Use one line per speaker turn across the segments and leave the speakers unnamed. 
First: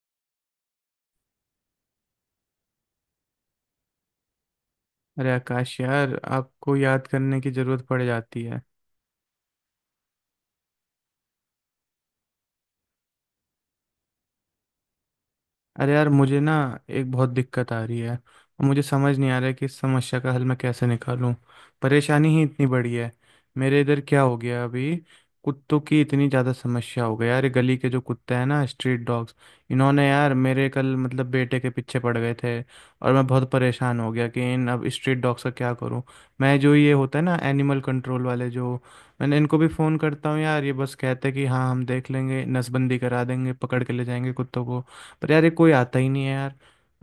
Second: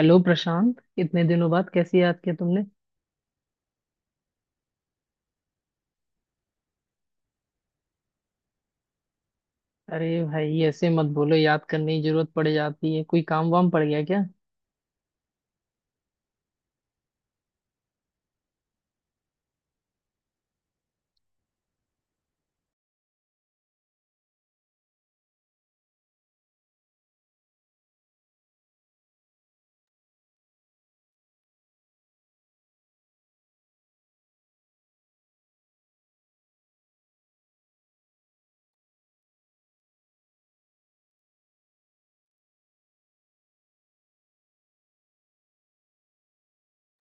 Hello Prashant, इतने दिनों बाद कैसे याद किया तुमने।
अरे आकाश यार, आपको याद करने की जरूरत पड़ जाती है।
अरे भाई ऐसे मत बोलो, याद करने की जरूरत पड़ जाती है, कोई काम वाम पड़ गया क्या।
अरे यार, मुझे एक बहुत दिक्कत आ रही है और मुझे समझ नहीं आ रहा है कि इस समस्या का हल मैं कैसे निकालूं। परेशानी ही इतनी बड़ी है। मेरे इधर क्या हो गया अभी। कुत्तों की इतनी ज़्यादा समस्या हो गई यार, ये गली के जो कुत्ते हैं ना, स्ट्रीट डॉग्स, इन्होंने यार मेरे कल बेटे के पीछे पड़ गए थे। और मैं बहुत परेशान हो गया कि इन अब स्ट्रीट डॉग्स का क्या करूं। मैं जो ये होता है ना, एनिमल कंट्रोल वाले जो, मैंने इनको भी फ़ोन करता हूँ यार, ये बस कहते हैं कि हाँ हम देख लेंगे, नसबंदी करा देंगे, पकड़ के ले जाएंगे कुत्तों को। पर यार ये कोई आता ही नहीं है यार।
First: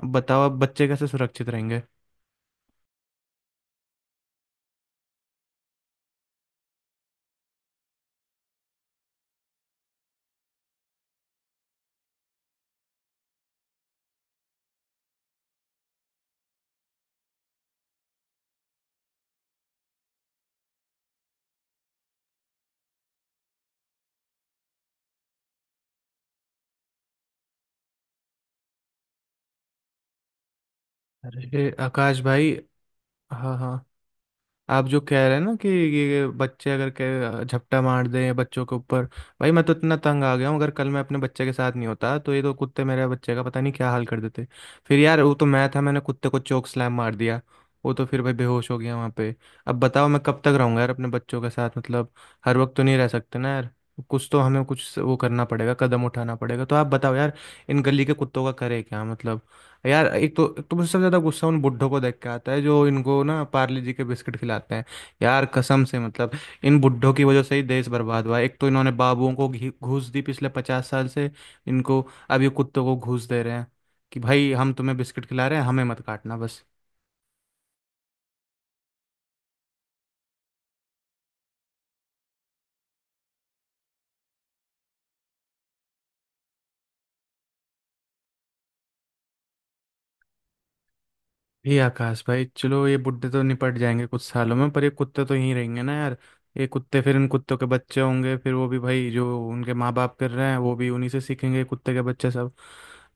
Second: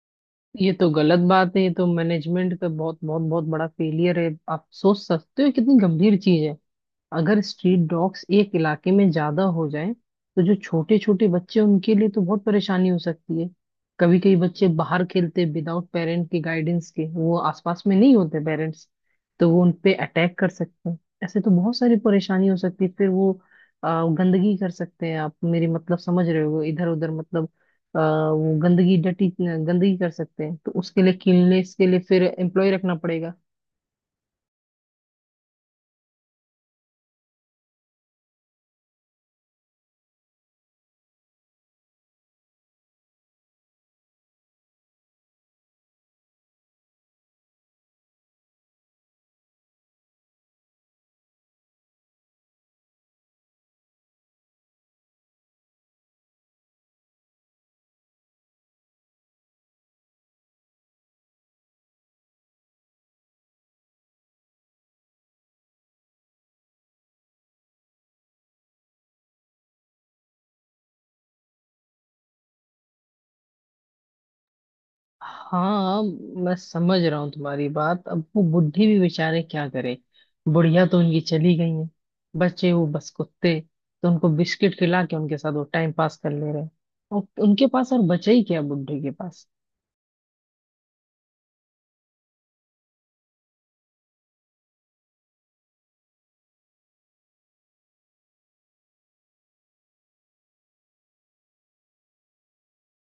अब बताओ, अब
ये
बच्चे
तो
कैसे
गलत
सुरक्षित
बात है, ये
रहेंगे।
तो मैनेजमेंट का बहुत बहुत बहुत बड़ा फेलियर है। आप सोच सकते हो कितनी गंभीर चीज है। अगर स्ट्रीट डॉग्स एक इलाके में ज्यादा हो जाएं तो जो छोटे छोटे बच्चे हैं, उनके लिए तो बहुत परेशानी हो सकती है। कभी कभी बच्चे बाहर खेलते विदाउट पेरेंट के गाइडेंस के, वो आसपास में नहीं होते पेरेंट्स, तो वो उन पे अटैक कर सकते हैं। ऐसे तो बहुत सारी परेशानी हो सकती है। फिर वो गंदगी कर सकते हैं। आप मेरी मतलब समझ रहे हो, इधर उधर मतलब आ, वो गंदगी, डटी गंदगी कर सकते हैं, तो उसके लिए
अरे
क्लीननेस के लिए
आकाश
फिर
भाई।
एम्प्लॉय रखना पड़ेगा।
हाँ हाँ। आप जो कह रहे हैं ना कि ये बच्चे अगर के झपटा मार दें बच्चों के ऊपर, भाई मैं तो इतना तंग आ गया हूँ। अगर कल मैं अपने बच्चे के साथ नहीं होता तो ये तो कुत्ते मेरे बच्चे का पता नहीं क्या हाल कर देते। फिर यार वो तो मैं था, मैंने कुत्ते को चोक स्लैम मार दिया। वो तो फिर भाई बेहोश हो गया वहाँ पे। अब बताओ, मैं कब तक रहूँगा यार अपने बच्चों के साथ हर वक्त तो नहीं रह सकते ना यार। कुछ तो हमें कुछ वो करना पड़ेगा, कदम उठाना पड़ेगा। तो आप बताओ यार, इन गली के कुत्तों का करे क्या यार एक तो मुझे सबसे ज्यादा गुस्सा उन बुड्ढों को देख के आता है जो इनको ना पार्ले जी के बिस्किट खिलाते हैं। यार कसम से इन बुड्ढों की वजह से ही देश बर्बाद हुआ है। एक तो इन्होंने बाबुओं को घूस दी पिछले 50 साल से, इनको। अब ये कुत्तों को घूस दे रहे हैं कि भाई हम तुम्हें बिस्किट खिला रहे हैं, हमें
हाँ,
मत काटना
मैं
बस।
समझ रहा हूँ तुम्हारी बात। अब वो बुढ़ी भी बेचारे क्या करे, बुढ़िया तो उनकी चली गई है, बचे वो बस कुत्ते, तो उनको बिस्किट खिला के उनके साथ वो टाइम पास कर ले रहे हैं। और उनके पास और बचा ही क्या बुढ़े के पास।
ये आकाश भाई, चलो ये बुड्ढे तो निपट जाएंगे कुछ सालों में, पर ये कुत्ते तो यहीं रहेंगे ना यार। ये कुत्ते, फिर इन कुत्तों के बच्चे होंगे, फिर वो भी भाई जो उनके माँ बाप कर रहे हैं वो भी उन्हीं से सीखेंगे, कुत्ते के बच्चे सब।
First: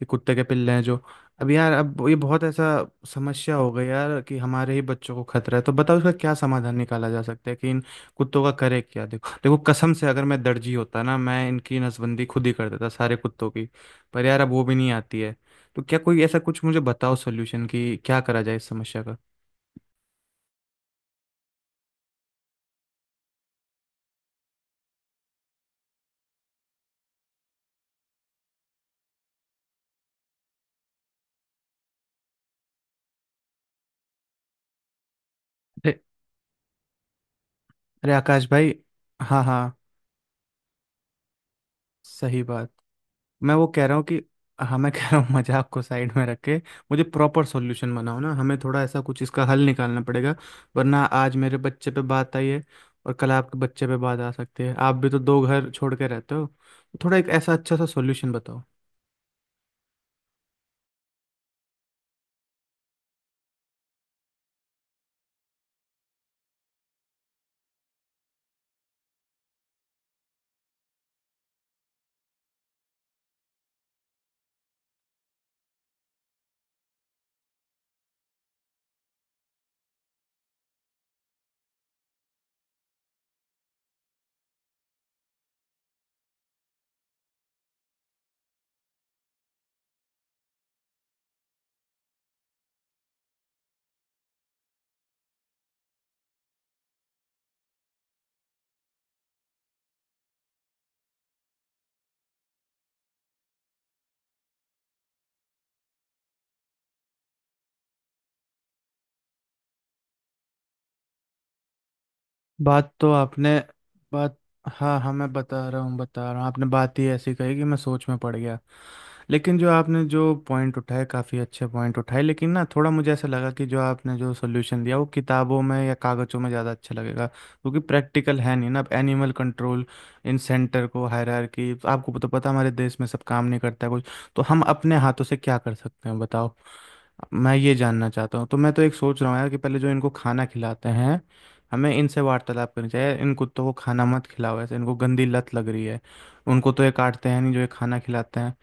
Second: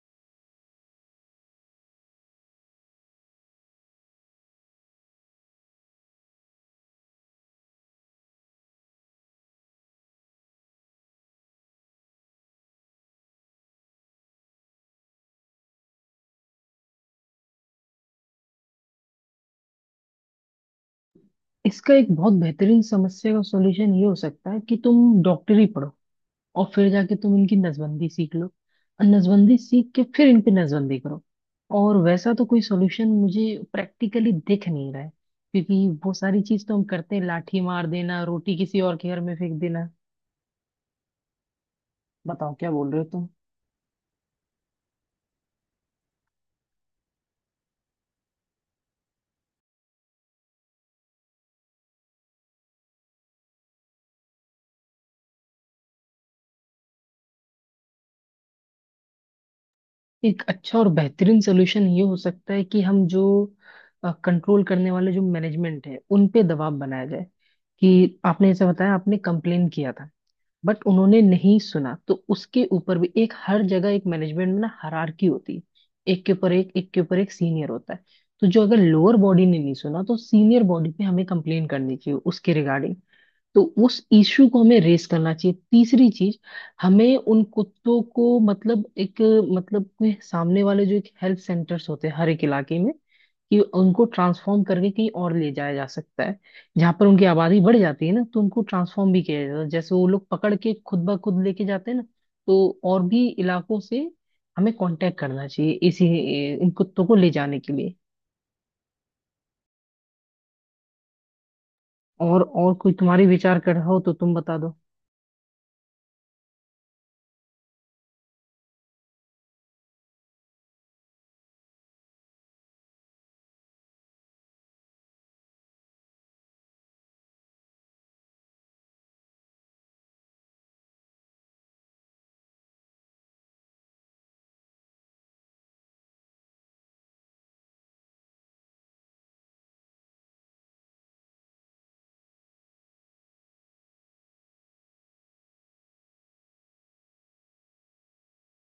ये कुत्ते के पिल्ले हैं जो। अब यार अब ये बहुत ऐसा समस्या हो गई यार कि हमारे ही बच्चों को खतरा है। तो बताओ इसका क्या समाधान निकाला जा सकता है कि इन कुत्तों का करे क्या। देखो देखो कसम से अगर मैं दर्जी होता ना मैं इनकी नसबंदी खुद ही कर देता सारे कुत्तों की। पर यार अब वो भी नहीं आती है। तो क्या कोई ऐसा कुछ मुझे बताओ सोल्यूशन कि क्या करा जाए इस समस्या का।
इसका एक बहुत बेहतरीन समस्या का सॉल्यूशन ये हो सकता है कि तुम डॉक्टरी पढ़ो, और फिर जाके तुम इनकी नसबंदी सीख लो, और नसबंदी सीख के फिर इन पे नसबंदी करो। और वैसा तो कोई सॉल्यूशन मुझे प्रैक्टिकली दिख नहीं रहा है, क्योंकि
अरे
वो सारी चीज तो हम करते हैं, लाठी मार
अरे
देना,
आकाश
रोटी
भाई।
किसी और के घर में
हाँ
फेंक
हाँ,
देना।
सही
बताओ
बात।
क्या बोल रहे हो तुम।
मैं वो कह रहा हूँ कि, हाँ मैं कह रहा हूँ, मजाक को साइड में रख के मुझे प्रॉपर सॉल्यूशन बनाओ ना। हमें थोड़ा ऐसा कुछ इसका हल निकालना पड़ेगा, वरना आज मेरे बच्चे पे बात आई है और कल आपके बच्चे पे बात आ सकती है। आप भी तो दो घर छोड़ के रहते हो। तो थोड़ा एक ऐसा अच्छा सा सॉल्यूशन बताओ।
एक अच्छा और बेहतरीन सोल्यूशन ये हो सकता है कि हम जो कंट्रोल करने वाले जो मैनेजमेंट है उन पे दबाव बनाया जाए, कि आपने ऐसा बताया, आपने कंप्लेन किया था बट उन्होंने नहीं सुना। तो उसके ऊपर भी एक, हर जगह एक मैनेजमेंट में ना हायरार्की होती है, एक के ऊपर एक, एक के ऊपर एक सीनियर होता है। तो जो अगर लोअर बॉडी ने नहीं सुना तो सीनियर बॉडी पे हमें कंप्लेन करनी चाहिए उसके रिगार्डिंग। तो उस इश्यू को हमें रेस करना चाहिए। तीसरी चीज, हमें उन कुत्तों को मतलब एक, मतलब कोई सामने वाले जो एक हेल्थ सेंटर्स होते हैं हर एक इलाके में, कि उनको ट्रांसफॉर्म करके कहीं और ले जाया जा सकता है। जहां पर उनकी आबादी बढ़ जाती है ना, तो उनको ट्रांसफॉर्म भी किया जाता है, जैसे वो लोग पकड़ के खुद ब खुद लेके जाते हैं ना। तो और भी इलाकों से हमें कांटेक्ट करना चाहिए इसी, इन कुत्तों को ले जाने के लिए। और कोई
बात तो
तुम्हारे
आपने
विचार कर रहा हो तो तुम
बात
बता दो।
हाँ हाँ, मैं बता रहा हूँ, आपने बात ही ऐसी कही कि मैं सोच में पड़ गया। लेकिन जो आपने जो पॉइंट उठाए, काफ़ी अच्छे पॉइंट उठाए, लेकिन ना थोड़ा मुझे ऐसा लगा कि जो आपने जो सोल्यूशन दिया वो किताबों में या कागज़ों में ज़्यादा अच्छा लगेगा, क्योंकि प्रैक्टिकल है नहीं ना। अब एनिमल कंट्रोल, इन सेंटर को, हायरार्की, आपको तो पता हमारे देश में सब काम नहीं करता है कुछ। तो हम अपने हाथों से क्या कर सकते हैं बताओ, मैं ये जानना चाहता हूँ। तो मैं तो एक सोच रहा हूँ यार कि पहले जो इनको खाना खिलाते हैं, हमें इनसे वार्तालाप करनी चाहिए। इन कुत्तों को खाना मत खिलाओ ऐसे, इनको गंदी लत लग रही है। उनको तो ये काटते हैं नहीं जो ये खाना खिलाते हैं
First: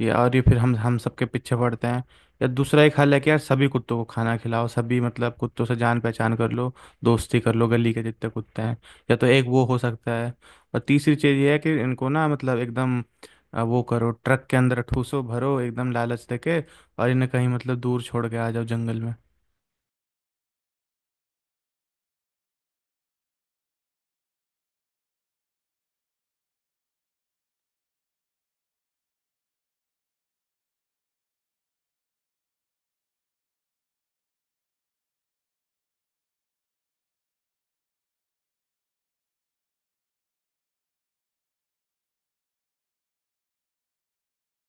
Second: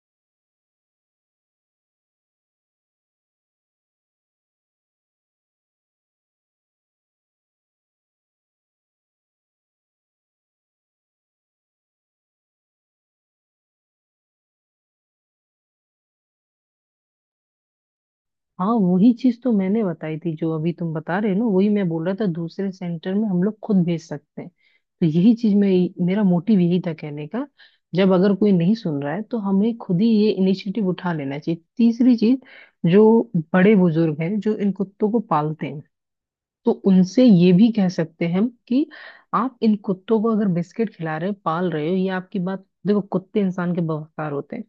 ये, और ये फिर हम सबके पीछे पड़ते हैं। या दूसरा एक हल है कि यार सभी कुत्तों को खाना खिलाओ, सभी मतलब कुत्तों से जान पहचान कर लो, दोस्ती कर लो गली के जितने कुत्ते हैं। या तो एक वो हो सकता है। और तीसरी चीज़ ये है कि इनको ना मतलब एकदम वो करो, ट्रक के अंदर ठूसो भरो एकदम लालच देके, और इन्हें कहीं मतलब दूर छोड़ के आ जाओ
हाँ,
जंगल
वही
में।
चीज तो मैंने बताई थी, जो अभी तुम बता रहे हो ना, वही मैं बोल रहा था, दूसरे सेंटर में हम लोग खुद भेज सकते हैं। तो यही चीज, मैं मेरा मोटिव यही था कहने का, जब अगर कोई नहीं सुन रहा है तो हमें खुद ही ये इनिशिएटिव उठा लेना चाहिए। तीसरी चीज, जो बड़े बुजुर्ग हैं जो इन कुत्तों को पालते हैं, तो उनसे ये भी कह सकते हैं हम कि आप इन कुत्तों को अगर बिस्किट खिला रहे हो, पाल रहे हो, ये आपकी बात, देखो कुत्ते इंसान के बफादार होते हैं,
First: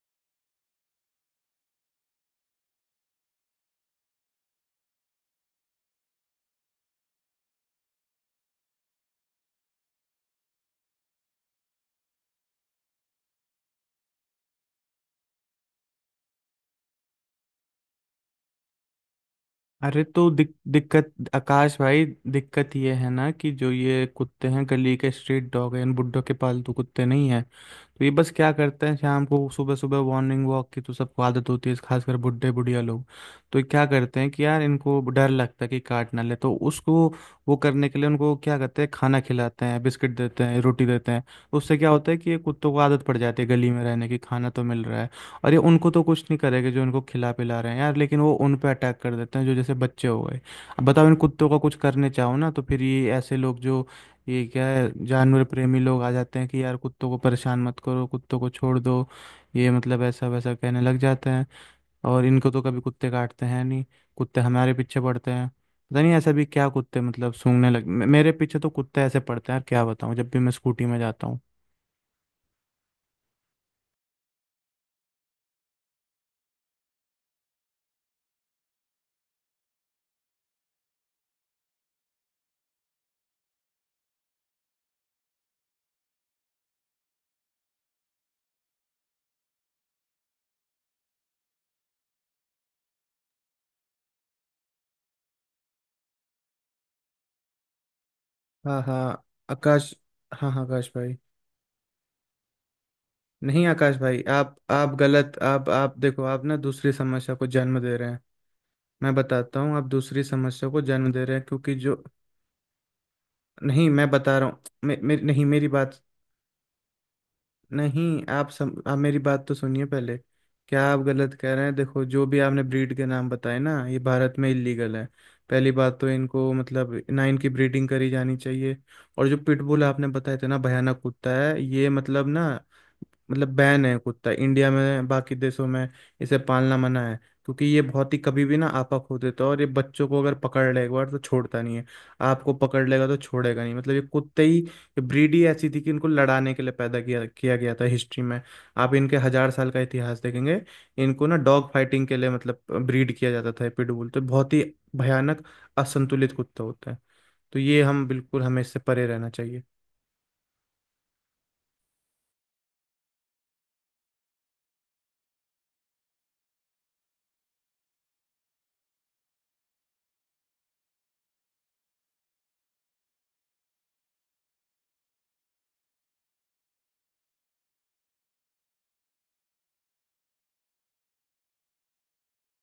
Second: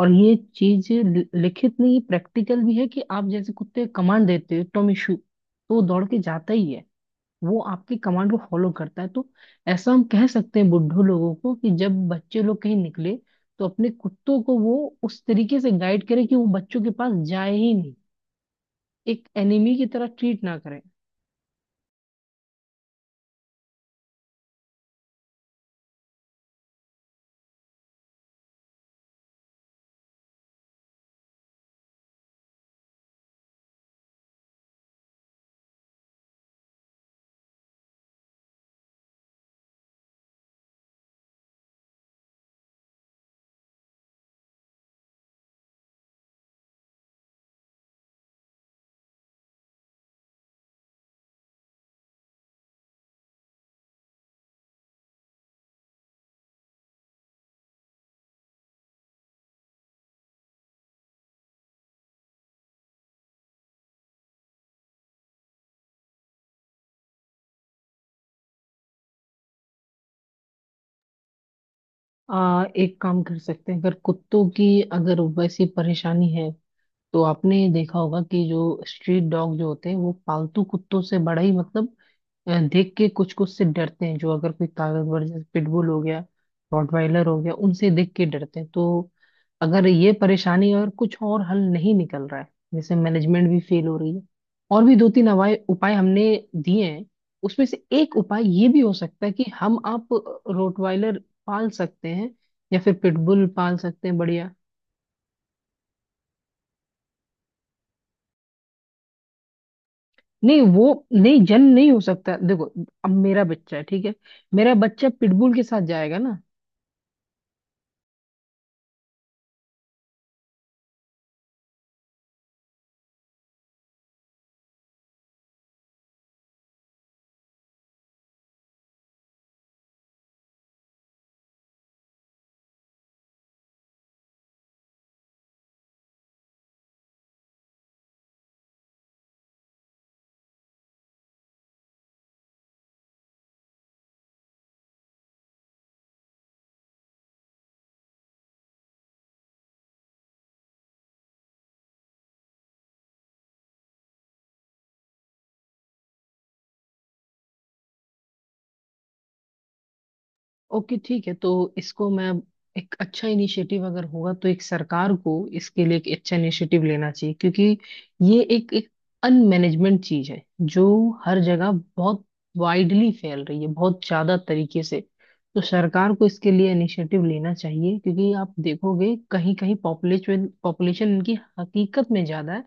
और ये चीज लिखित नहीं प्रैक्टिकल भी है कि आप जैसे कुत्ते को कमांड देते हो टॉमी शू, तो वो दौड़ के जाता ही है, वो आपकी कमांड को फॉलो करता है। तो ऐसा हम कह सकते हैं बुड्ढों लोगों को कि जब बच्चे लोग कहीं निकले तो अपने कुत्तों को वो उस तरीके से गाइड करे कि वो बच्चों के पास जाए ही नहीं, एक एनिमी की
अरे
तरह
तो
ट्रीट ना करे।
दिक्कत आकाश भाई, दिक्कत ये है ना कि जो ये कुत्ते हैं गली के, स्ट्रीट डॉग हैं, इन बुड्ढों के पालतू कुत्ते नहीं है। तो ये बस क्या करते हैं, शाम को सुबह सुबह मॉर्निंग वॉक की तो सबको आदत होती है, खासकर बुढ़े बुढ़िया लोग। तो ये क्या करते हैं कि यार इनको डर लगता है कि काट ना ले। तो उसको वो करने के लिए उनको क्या करते हैं, खाना खिलाते हैं, बिस्किट देते हैं, रोटी देते हैं। तो उससे क्या होता है कि ये कुत्तों को आदत पड़ जाती है गली में रहने की, खाना तो मिल रहा है। और ये उनको तो कुछ नहीं करेगा जो इनको खिला पिला रहे हैं यार, लेकिन वो उन पे अटैक कर देते हैं जो जैसे बच्चे हो गए। अब बताओ इन कुत्तों का कुछ करने चाहो ना, तो फिर ये ऐसे लोग जो, ये क्या है जानवर प्रेमी लोग आ जाते हैं कि यार कुत्तों को परेशान मत करो, कुत्तों को छोड़ दो। ये मतलब ऐसा वैसा कहने लग जाते हैं। और इनको तो कभी कुत्ते काटते हैं नहीं, कुत्ते हमारे पीछे पड़ते हैं। पता नहीं ऐसा भी क्या, कुत्ते मतलब सूंघने मेरे पीछे तो कुत्ते ऐसे पड़ते हैं यार, क्या बताऊँ, जब भी मैं स्कूटी में जाता हूँ।
एक काम कर सकते हैं, अगर कुत्तों की अगर वैसी परेशानी है तो आपने देखा होगा कि जो स्ट्रीट डॉग जो होते हैं वो पालतू कुत्तों से बड़ा ही मतलब, या देख के कुछ कुछ से डरते हैं, जो अगर कोई ताकतवर जैसे पिटबुल हो गया, रॉटवाइलर हो गया, उनसे देख के डरते हैं। तो अगर ये परेशानी, अगर कुछ और हल नहीं निकल रहा है, जैसे मैनेजमेंट भी फेल हो रही है, और भी दो तीन उपाय उपाय हमने दिए हैं, उसमें से एक उपाय ये भी
हाँ
हो सकता
हाँ
है कि हम
आकाश।
आप
हाँ हाँ आकाश
रोटवाइलर
भाई।
पाल सकते हैं, या फिर पिटबुल
नहीं
पाल
आकाश
सकते हैं,
भाई,
बढ़िया।
आप गलत, आप देखो, आप ना दूसरी समस्या को जन्म दे रहे हैं। मैं बताता हूँ, आप दूसरी
नहीं
समस्या को
वो,
जन्म दे रहे
नहीं
हैं
जन
क्योंकि
नहीं हो
जो,
सकता, देखो अब मेरा बच्चा है
नहीं
ठीक
मैं
है,
बता रहा हूँ
मेरा
मे,
बच्चा
मे, नहीं
पिटबुल के
मेरी
साथ
बात,
जाएगा ना।
नहीं आप मेरी बात तो सुनिए पहले। क्या आप गलत कह रहे हैं। देखो जो भी आपने ब्रीड के नाम बताए ना, ये भारत में इलीगल है। पहली बात तो इनको मतलब ना इनकी ब्रीडिंग करी जानी चाहिए। और जो पिटबुल आपने बताए थे ना, भयानक कुत्ता है ये मतलब ना, मतलब बैन है कुत्ता इंडिया में, बाकी देशों में इसे पालना मना है। क्योंकि ये बहुत ही कभी भी ना आपा खो देता है, और ये बच्चों को अगर पकड़ लेगा एक बार तो छोड़ता नहीं है। आपको पकड़ लेगा तो छोड़ेगा नहीं। मतलब ये कुत्ते ही, ये ब्रीड ही ऐसी थी कि इनको लड़ाने के लिए पैदा किया किया गया था हिस्ट्री में। आप इनके 1,000 साल का इतिहास देखेंगे, इनको ना डॉग फाइटिंग के लिए मतलब ब्रीड किया जाता था। पिटबुल तो बहुत ही भयानक, असंतुलित कुत्ता होता है। तो ये हम बिल्कुल, हमें इससे परे रहना चाहिए।
ओके ठीक है, तो इसको मैं, एक अच्छा इनिशिएटिव अगर होगा तो एक सरकार को इसके लिए एक अच्छा इनिशिएटिव लेना चाहिए, क्योंकि ये एक एक अनमैनेजमेंट चीज है, जो हर जगह बहुत वाइडली फैल रही है, बहुत ज्यादा तरीके से। तो सरकार को इसके लिए इनिशिएटिव लेना चाहिए, क्योंकि आप देखोगे कहीं कहीं पॉपुलेशन पॉपुलेशन इनकी हकीकत में ज्यादा है।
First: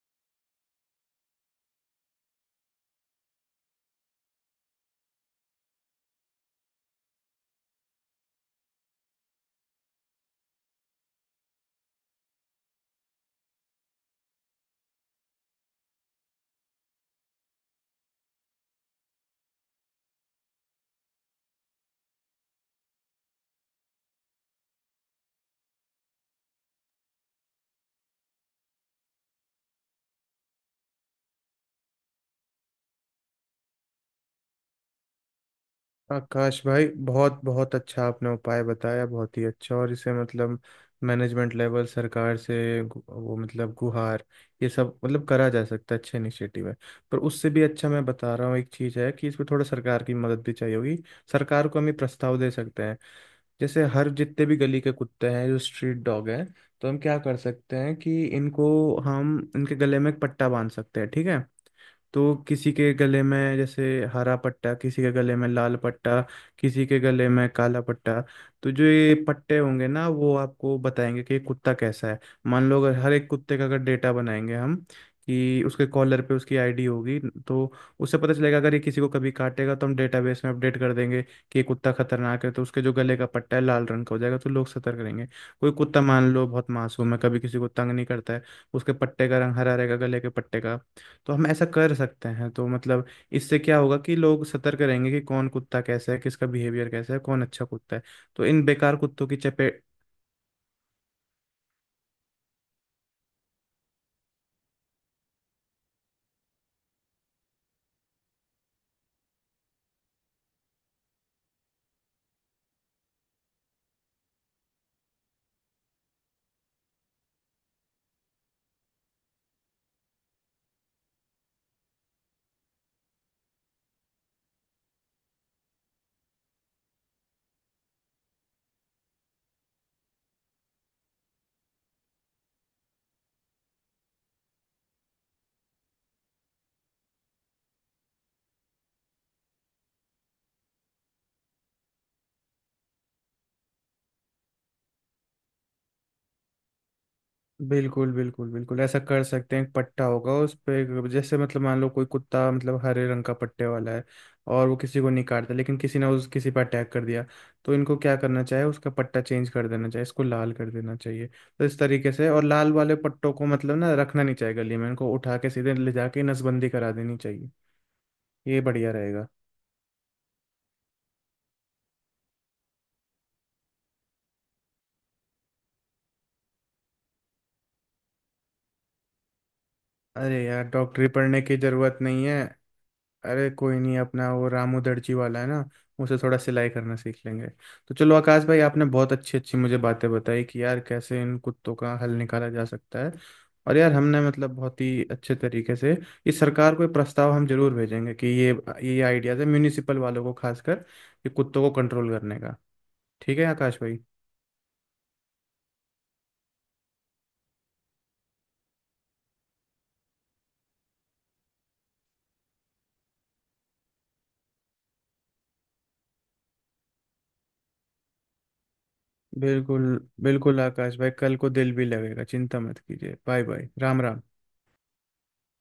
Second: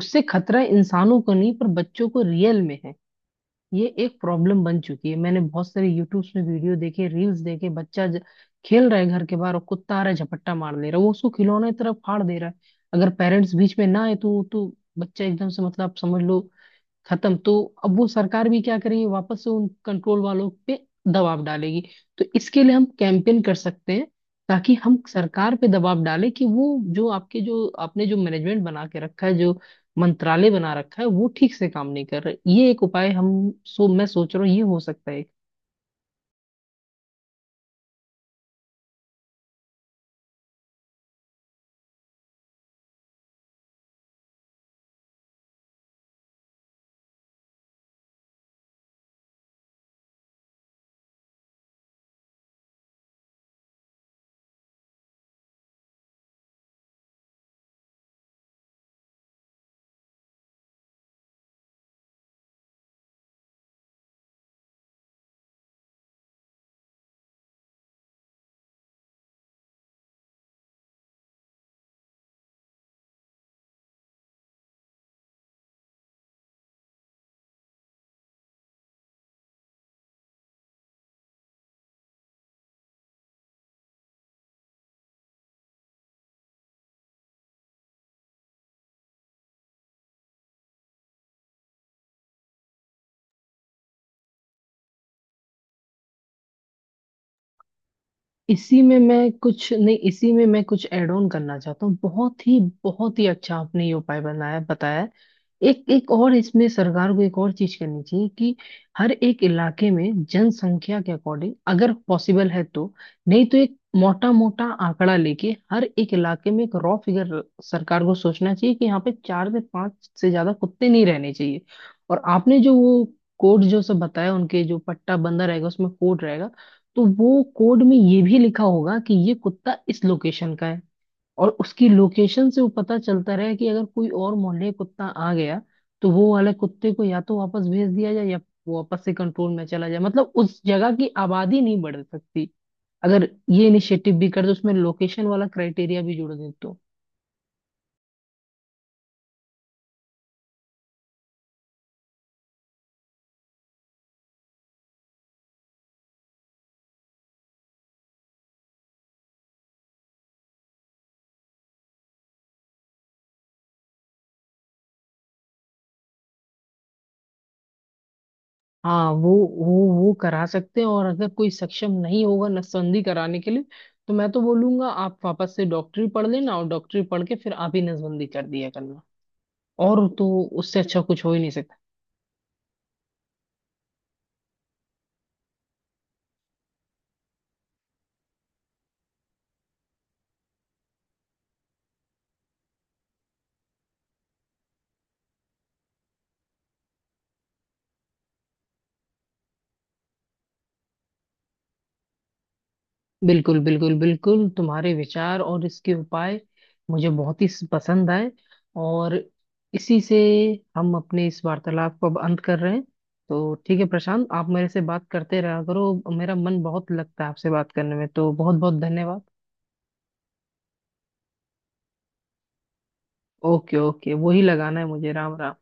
उससे खतरा इंसानों को नहीं पर बच्चों को रियल में है। ये एक प्रॉब्लम बन चुकी है, मैंने बहुत सारे यूट्यूब्स में वीडियो देखे, रील्स देखे, खेल रहा है घर के बाहर और कुत्ता आ रहा है, झपट्टा मार दे रहा है, वो उसको खिलौने की तरफ फाड़ दे रहा है। अगर पेरेंट्स बीच में ना आए तो बच्चा एकदम से मतलब आप समझ लो खत्म। तो अब वो सरकार भी क्या करेगी, वापस से उन कंट्रोल वालों पे दबाव डालेगी। तो इसके लिए हम कैंपेन कर सकते हैं, ताकि हम सरकार पे दबाव डालें कि वो जो आपके जो आपने जो मैनेजमेंट बना के रखा है, जो मंत्रालय बना रखा है, वो ठीक से काम नहीं कर रहे। ये एक उपाय हम, सो मैं सोच रहा हूँ ये हो सकता है।
आकाश भाई बहुत बहुत अच्छा आपने उपाय बताया, बहुत ही अच्छा। और इसे मतलब मैनेजमेंट लेवल, सरकार से वो मतलब गुहार, ये सब मतलब करा जा सकता है, अच्छे इनिशिएटिव है। पर उससे भी अच्छा मैं बता रहा हूँ, एक चीज़ है कि इसमें थोड़ा सरकार की मदद भी चाहिए होगी। सरकार को हम ये प्रस्ताव दे सकते हैं, जैसे हर जितने भी गली के कुत्ते हैं जो स्ट्रीट डॉग हैं, तो हम क्या कर सकते हैं कि इनको, हम इनके गले में एक पट्टा बांध सकते हैं, ठीक है। तो किसी के गले में जैसे हरा पट्टा, किसी के गले में लाल पट्टा, किसी के गले में काला पट्टा। तो जो ये पट्टे होंगे ना, वो आपको बताएंगे कि ये कुत्ता कैसा है। मान लो अगर हर एक कुत्ते का अगर डेटा बनाएंगे हम, कि उसके कॉलर पे उसकी आईडी होगी, तो उससे पता चलेगा। अगर ये किसी को कभी काटेगा तो हम डेटाबेस में अपडेट कर देंगे कि ये कुत्ता खतरनाक है, तो उसके जो गले का पट्टा है लाल रंग का हो जाएगा, तो लोग सतर्क रहेंगे। कोई कुत्ता मान लो बहुत मासूम है, कभी किसी को तंग नहीं करता है, उसके पट्टे का रंग हरा रहेगा, गले के पट्टे का। तो हम ऐसा कर सकते हैं। तो मतलब इससे क्या होगा कि लोग सतर्क रहेंगे कि कौन कुत्ता कैसा है, किसका बिहेवियर कैसा है, कौन अच्छा कुत्ता है। तो इन
इसी
बेकार
में
कुत्तों
मैं
की
कुछ
चपेट।
नहीं, इसी में मैं कुछ ऐड ऑन करना चाहता हूँ। बहुत ही अच्छा आपने ये उपाय बनाया बताया है। एक एक और इसमें सरकार को एक और चीज करनी चाहिए कि हर एक इलाके में जनसंख्या के अकॉर्डिंग अगर पॉसिबल है तो, नहीं तो एक मोटा मोटा आंकड़ा लेके, हर एक इलाके में एक रॉ फिगर सरकार को सोचना चाहिए कि यहाँ पे चार से पांच से ज्यादा कुत्ते नहीं रहने चाहिए। और आपने जो वो कोड जो सब बताया, उनके जो पट्टा बंदा रहेगा उसमें कोड रहेगा, तो वो कोड में ये भी लिखा होगा कि ये कुत्ता इस लोकेशन का है। और उसकी लोकेशन से वो पता चलता रहे कि अगर कोई और मोहल्ले कुत्ता आ गया, तो वो वाले कुत्ते को या तो वापस भेज दिया जाए, या वो वापस से कंट्रोल में चला जाए, मतलब उस जगह की आबादी नहीं बढ़ सकती। अगर ये इनिशिएटिव भी कर दो, उसमें लोकेशन वाला क्राइटेरिया भी जोड़ दे तो।
बिल्कुल बिल्कुल बिल्कुल, ऐसा कर सकते हैं। एक पट्टा होगा उस पे, जैसे मतलब मान लो कोई कुत्ता मतलब हरे रंग का पट्टे वाला है और वो किसी को नहीं काटता, लेकिन किसी ने उस, किसी पर अटैक कर दिया, तो इनको क्या करना चाहिए, उसका पट्टा चेंज कर देना चाहिए, इसको लाल कर देना चाहिए। तो इस तरीके से, और लाल वाले पट्टों को मतलब ना रखना नहीं चाहिए गली में, इनको उठा के सीधे ले जाके नसबंदी करा देनी चाहिए। ये बढ़िया
हाँ,
रहेगा।
वो वो करा सकते हैं, और अगर कोई सक्षम नहीं होगा नसबंदी कराने के लिए तो मैं तो बोलूंगा आप वापस से डॉक्टरी पढ़ लेना, और डॉक्टरी पढ़ के फिर आप ही नसबंदी कर दिया करना। और तो
अरे यार
उससे अच्छा
डॉक्टरी
कुछ हो ही
पढ़ने
नहीं
की
सकता।
जरूरत नहीं है। अरे कोई नहीं, अपना वो रामू दर्जी वाला है ना, उसे थोड़ा सिलाई करना सीख लेंगे। तो चलो आकाश भाई, आपने बहुत अच्छी अच्छी मुझे बातें बताई कि यार कैसे इन कुत्तों का हल निकाला जा सकता है। और यार हमने मतलब बहुत ही अच्छे तरीके से, इस सरकार को ये प्रस्ताव हम जरूर भेजेंगे कि ये आइडियाज है म्यूनिसिपल वालों को खासकर, ये कुत्तों को कंट्रोल करने का। ठीक है
बिल्कुल
आकाश
बिल्कुल
भाई।
बिल्कुल तुम्हारे विचार और इसके उपाय मुझे बहुत ही पसंद आए। और इसी से हम अपने इस वार्तालाप को अब अंत कर रहे हैं। तो ठीक है प्रशांत, आप मेरे से बात करते रहा करो, मेरा मन बहुत लगता है आपसे बात करने में, तो बहुत बहुत धन्यवाद।
बिल्कुल, बिल्कुल आकाश भाई, कल को दिल भी लगेगा, चिंता मत कीजिए। Bye bye,
okay
Ram
okay,
Ram.
वही लगाना है मुझे, राम राम।